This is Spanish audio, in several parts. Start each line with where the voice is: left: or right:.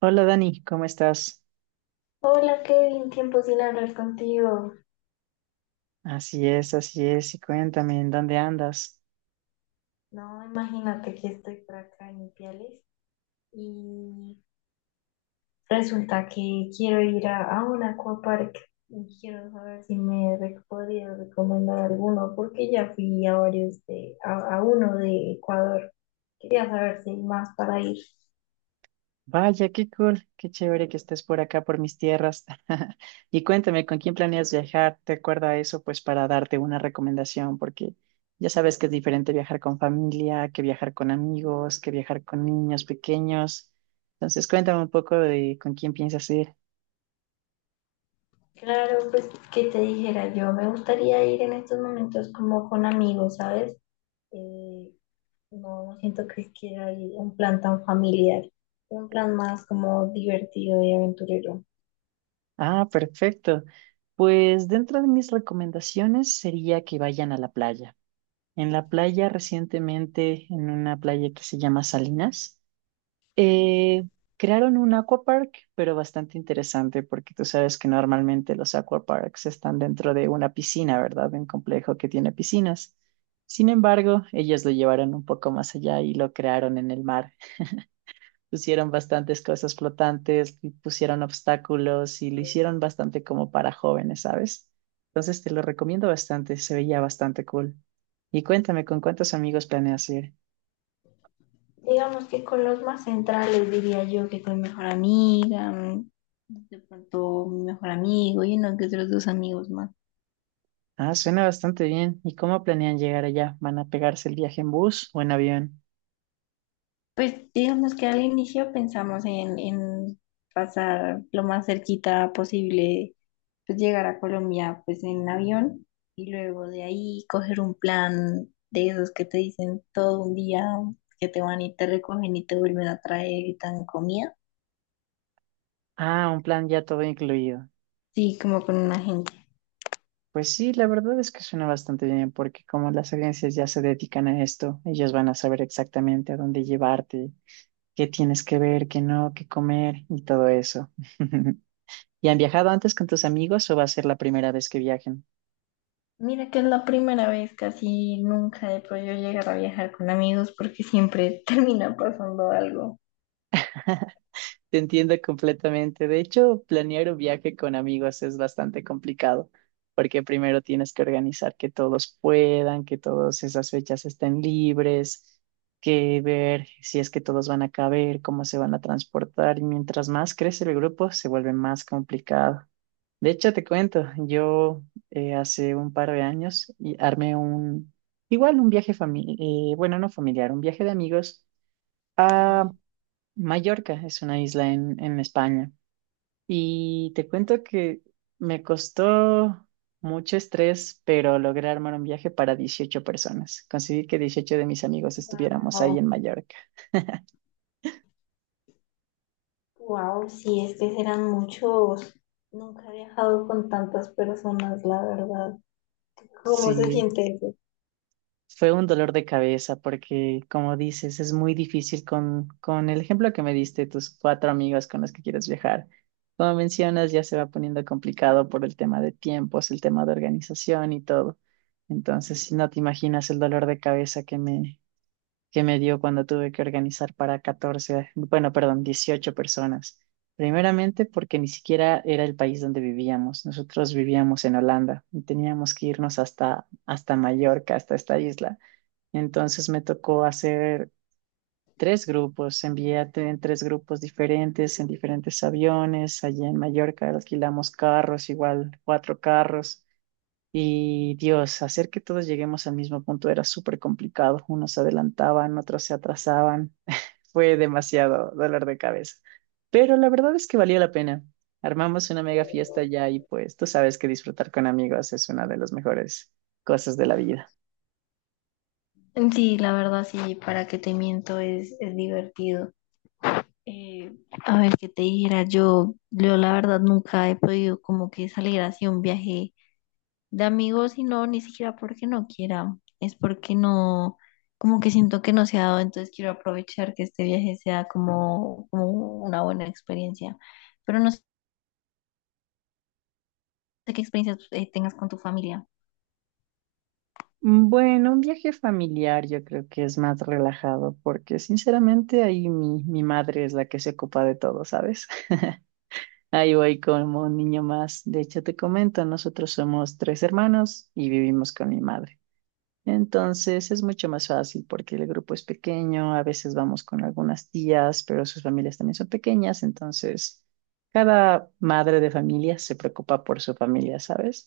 right: Hola Dani, ¿cómo estás?
left: Hola Kevin, tiempo sin hablar contigo.
right: Así es, y cuéntame, ¿en dónde andas?
left: No, imagínate que estoy por acá en Ipiales y resulta que quiero ir a un aquapark y quiero saber si podrías recomendar alguno porque ya fui a varios a uno de Ecuador. Quería saber si hay más para ir.
right: Vaya, qué cool, qué chévere que estés por acá, por mis tierras. Y cuéntame, ¿con quién planeas viajar? ¿Te acuerdas eso? Pues para darte una recomendación, porque ya sabes que es diferente viajar con familia, que viajar con amigos, que viajar con niños pequeños. Entonces, cuéntame un poco de con quién piensas ir.
left: Claro, pues que te dijera yo, me gustaría ir en estos momentos como con amigos, ¿sabes? Eh, No, siento que es que hay un plan tan familiar, un plan más como divertido y aventurero.
right: Ah, perfecto. Pues dentro de mis recomendaciones sería que vayan a la playa. En la playa recientemente, en una playa que se llama Salinas, eh, crearon un aquapark, pero bastante interesante porque tú sabes que normalmente los aquaparks están dentro de una piscina, ¿verdad? De un complejo que tiene piscinas. Sin embargo, ellos lo llevaron un poco más allá y lo crearon en el mar. Pusieron bastantes cosas flotantes, y pusieron obstáculos y lo hicieron bastante como para jóvenes, ¿sabes? Entonces te lo recomiendo bastante, se veía bastante cool. Y cuéntame, ¿con cuántos amigos planeas ir?
left: Digamos que con los más centrales diría yo que con mi mejor amiga, mm, de pronto mi mejor amigo y uno que otros dos amigos más.
right: Ah, suena bastante bien. ¿Y cómo planean llegar allá? ¿Van a pegarse el viaje en bus o en avión?
left: Pues digamos que al inicio pensamos en pasar lo más cerquita posible, pues llegar a Colombia pues en avión y luego de ahí coger un plan de esos que te dicen todo un día que te van y te recogen y te vuelven a traer y te dan comida.
right: Ah, un plan ya todo incluido.
left: Sí, como con una gente.
right: Pues sí, la verdad es que suena bastante bien, porque como las agencias ya se dedican a esto, ellos van a saber exactamente a dónde llevarte, qué tienes que ver, qué no, qué comer y todo eso. ¿Y han viajado antes con tus amigos o va a ser la primera vez que viajen?
left: Mira que es la primera vez, casi nunca he podido llegar a viajar con amigos porque siempre termina pasando algo.
right: Te entiendo completamente. De hecho, planear un viaje con amigos es bastante complicado, porque primero tienes que organizar que todos puedan, que todas esas fechas estén libres, que ver si es que todos van a caber, cómo se van a transportar, y mientras más crece el grupo, se vuelve más complicado. De hecho, te cuento, yo hace un par de años y armé igual un viaje familiar, bueno, no familiar, un viaje de amigos a Mallorca, es una isla en España. Y te cuento que me costó mucho estrés, pero logré armar un viaje para 18 personas. Conseguí que 18 de mis amigos estuviéramos ahí en Mallorca.
left: Wow, sí, es que serán muchos. Nunca he viajado con tantas personas, la verdad. ¿Cómo se
right: Sí,
left: siente eso?
right: fue un dolor de cabeza porque, como dices, es muy difícil con el ejemplo que me diste, tus cuatro amigos con los que quieres viajar. Como mencionas, ya se va poniendo complicado por el tema de tiempos, el tema de organización y todo. Entonces, si no te imaginas el dolor de cabeza que me dio cuando tuve que organizar para 14, bueno, perdón, 18 personas. Primeramente porque ni siquiera era el país donde vivíamos. Nosotros vivíamos en Holanda y teníamos que irnos hasta Mallorca, hasta esta isla. Entonces me tocó hacer tres grupos, envié en tres grupos diferentes, en diferentes aviones. Allí en Mallorca alquilamos carros, igual cuatro carros. Y Dios, hacer que todos lleguemos al mismo punto era súper complicado. Unos se adelantaban, otros se atrasaban. Fue demasiado dolor de cabeza. Pero la verdad es que valía la pena. Armamos una mega fiesta allá y pues tú sabes que disfrutar con amigos es una de las mejores cosas de la vida.
left: Sí, la verdad sí, para que te miento es divertido. Eh, a ver, qué te dijera yo, yo la verdad nunca he podido como que salir así a un viaje de amigos y no, ni siquiera porque no quiera, es porque no, como que siento que no se ha dado, entonces quiero aprovechar que este viaje sea como, como una buena experiencia. Pero no de qué experiencias tengas con tu familia.
right: Bueno, un viaje familiar yo creo que es más relajado porque sinceramente ahí mi madre es la que se ocupa de todo, ¿sabes? Ahí voy como un niño más. De hecho, te comento, nosotros somos tres hermanos y vivimos con mi madre. Entonces es mucho más fácil porque el grupo es pequeño, a veces vamos con algunas tías, pero sus familias también son pequeñas, entonces cada madre de familia se preocupa por su familia, ¿sabes?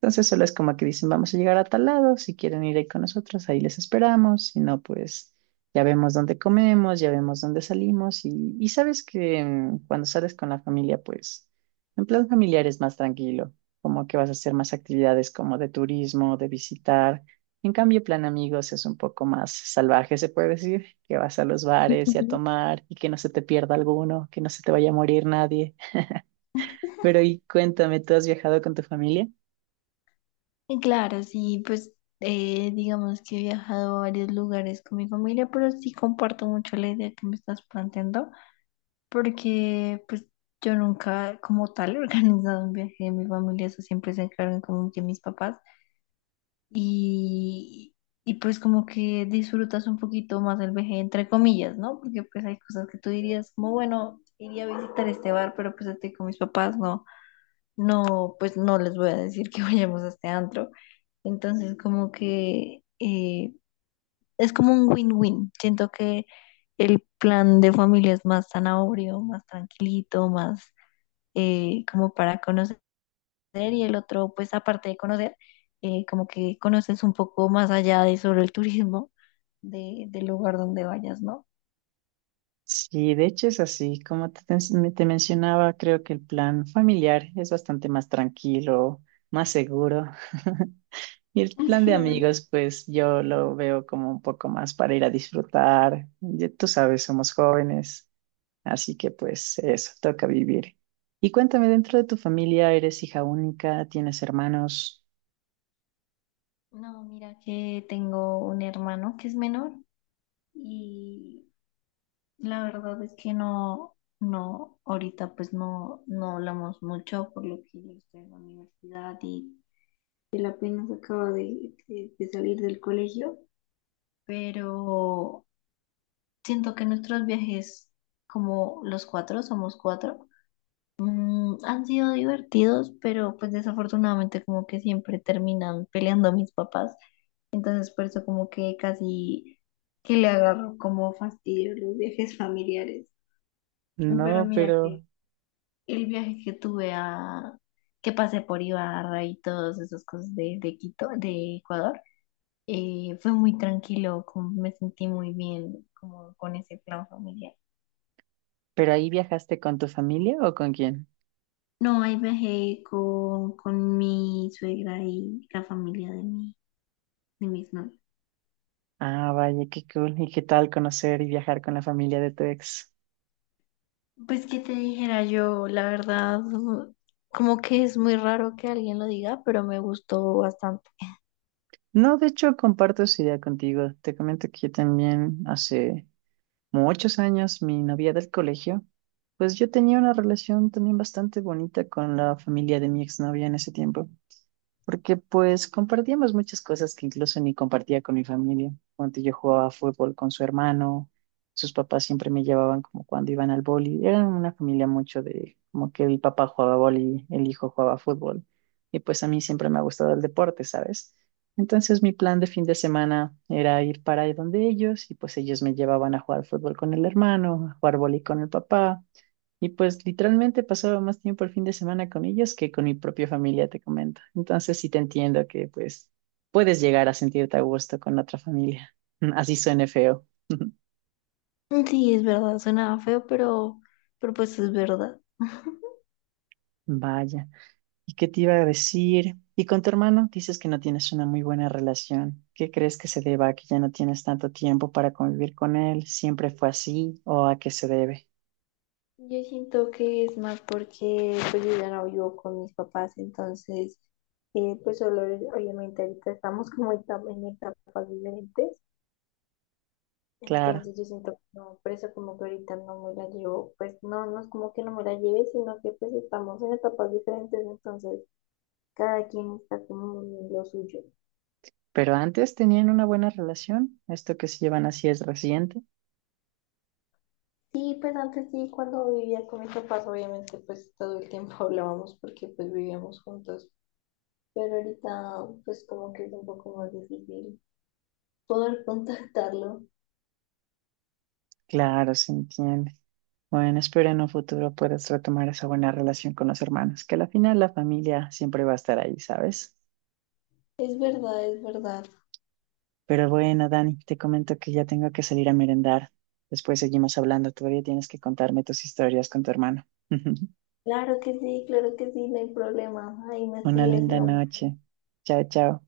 right: Entonces solo es como que dicen, vamos a llegar a tal lado, si quieren ir ahí con nosotros, ahí les esperamos, si no, pues ya vemos dónde comemos, ya vemos dónde salimos y sabes que cuando sales con la familia, pues en plan familiar es más tranquilo, como que vas a hacer más actividades como de turismo, de visitar. En cambio, plan amigos es un poco más salvaje, se puede decir, que vas a los bares y a
left: Ujú.
right: tomar y que no se te pierda alguno, que no se te vaya a morir nadie. Pero y cuéntame, ¿tú has viajado con tu familia?
left: Y claro, sí, pues digamos que he viajado a varios lugares con mi familia, pero sí comparto mucho la idea que me estás planteando, porque pues yo nunca como tal he organizado un viaje de mi familia, eso siempre se encargan como que mis papás y, y pues como que disfrutas un poquito más el viaje entre comillas, ¿no? Porque pues hay cosas que tú dirías como, bueno, iría a visitar este bar, pero pues estoy con mis papás, ¿no? No, pues no les voy a decir que vayamos a este antro. Entonces, como que es como un win-win. Siento que el plan de familia es más zanahorio, más tranquilito, más como para conocer y el otro, pues aparte de conocer, como que conoces un poco más allá de sobre el turismo del lugar donde vayas, ¿no?
right: Sí, de hecho es así. Como te mencionaba, creo que el plan familiar es bastante más tranquilo, más seguro. Y el plan de
left: Sí, obvio.
right: amigos, pues yo lo veo como un poco más para ir a disfrutar. Ya tú sabes, somos jóvenes. Así que pues eso, toca vivir. Y cuéntame, dentro de tu familia, ¿eres hija única? ¿Tienes hermanos?
left: No, mira que tengo un hermano que es menor y la verdad es que no, no, ahorita pues no, no hablamos mucho por lo que yo estoy en la universidad y él apenas acaba de salir del colegio, pero siento que nuestros viajes, como los cuatro, somos cuatro, mm, han sido divertidos, pero pues desafortunadamente como que siempre terminan peleando mis papás, entonces por eso como que casi que le agarro como fastidio los viajes familiares. Pero
right: No,
left: mira
right: pero,
left: que el viaje que que pasé por Ibarra y todas esas cosas de Quito, de Ecuador, fue muy tranquilo, como me sentí muy bien como con ese plan familiar.
right: pero ahí viajaste con tu familia o con quién?
left: No, ahí viajé con mi suegra y la familia de mis novios.
right: Ah, vaya, qué cool. ¿Y qué tal conocer y viajar con la familia de tu ex?
left: Pues que te dijera yo, la verdad, como que es muy raro que alguien lo diga, pero me gustó bastante.
right: No, de hecho, comparto esa idea contigo. Te comento que yo también hace muchos años, mi novia del colegio, pues yo tenía una relación también bastante bonita con la familia de mi exnovia en ese tiempo. Porque pues compartíamos muchas cosas que incluso ni compartía con mi familia. Cuando yo jugaba fútbol con su hermano, sus papás siempre me llevaban como cuando iban al boli. Eran una familia mucho de como que el papá jugaba boli, el hijo jugaba fútbol. Y pues a mí siempre me ha gustado el deporte, ¿sabes? Entonces mi plan de fin de semana era ir para ahí donde ellos y pues ellos me llevaban a jugar fútbol con el hermano, a jugar boli con el papá. Y pues literalmente pasaba más tiempo el fin de semana con ellos que con mi propia familia, te comento. Entonces sí te entiendo que pues puedes llegar a sentirte a gusto con otra familia. Así suene feo.
left: Sí, es verdad, suena feo, pero pues es verdad.
right: Vaya. ¿Y qué te iba a decir? ¿Y con tu hermano? Dices que no tienes una muy buena relación. ¿Qué crees que se deba a que ya no tienes tanto tiempo para convivir con él? ¿Siempre fue así o a qué se debe?
left: Yo siento que es más porque pues yo ya no vivo con mis papás, entonces pues solo obviamente ahorita estamos como en etapas diferentes,
right: Claro.
left: entonces yo siento que no, por eso como que ahorita no me la llevo, pues no, no es como que no me la lleve, sino que pues estamos en etapas diferentes, entonces cada quien está como en lo suyo.
right: Pero antes tenían una buena relación. Esto que se llevan así es reciente.
left: Sí, pues antes sí, cuando vivía con mis papás, obviamente pues todo el tiempo hablábamos porque pues vivíamos juntos. Pero ahorita, pues como que es un poco más difícil poder contactarlo.
right: Claro, se entiende. Bueno, espero en un futuro puedas retomar esa buena relación con los hermanos, que al final la familia siempre va a estar ahí, ¿sabes?
left: Es verdad, es verdad.
right: Pero bueno, Dani, te comento que ya tengo que salir a merendar. Después seguimos hablando, todavía tienes que contarme tus historias con tu hermano.
left: Claro que sí, no hay problema. Ahí me
right: Una
left: escribes, mi
right: linda
left: amor.
right: noche. Chao, chao.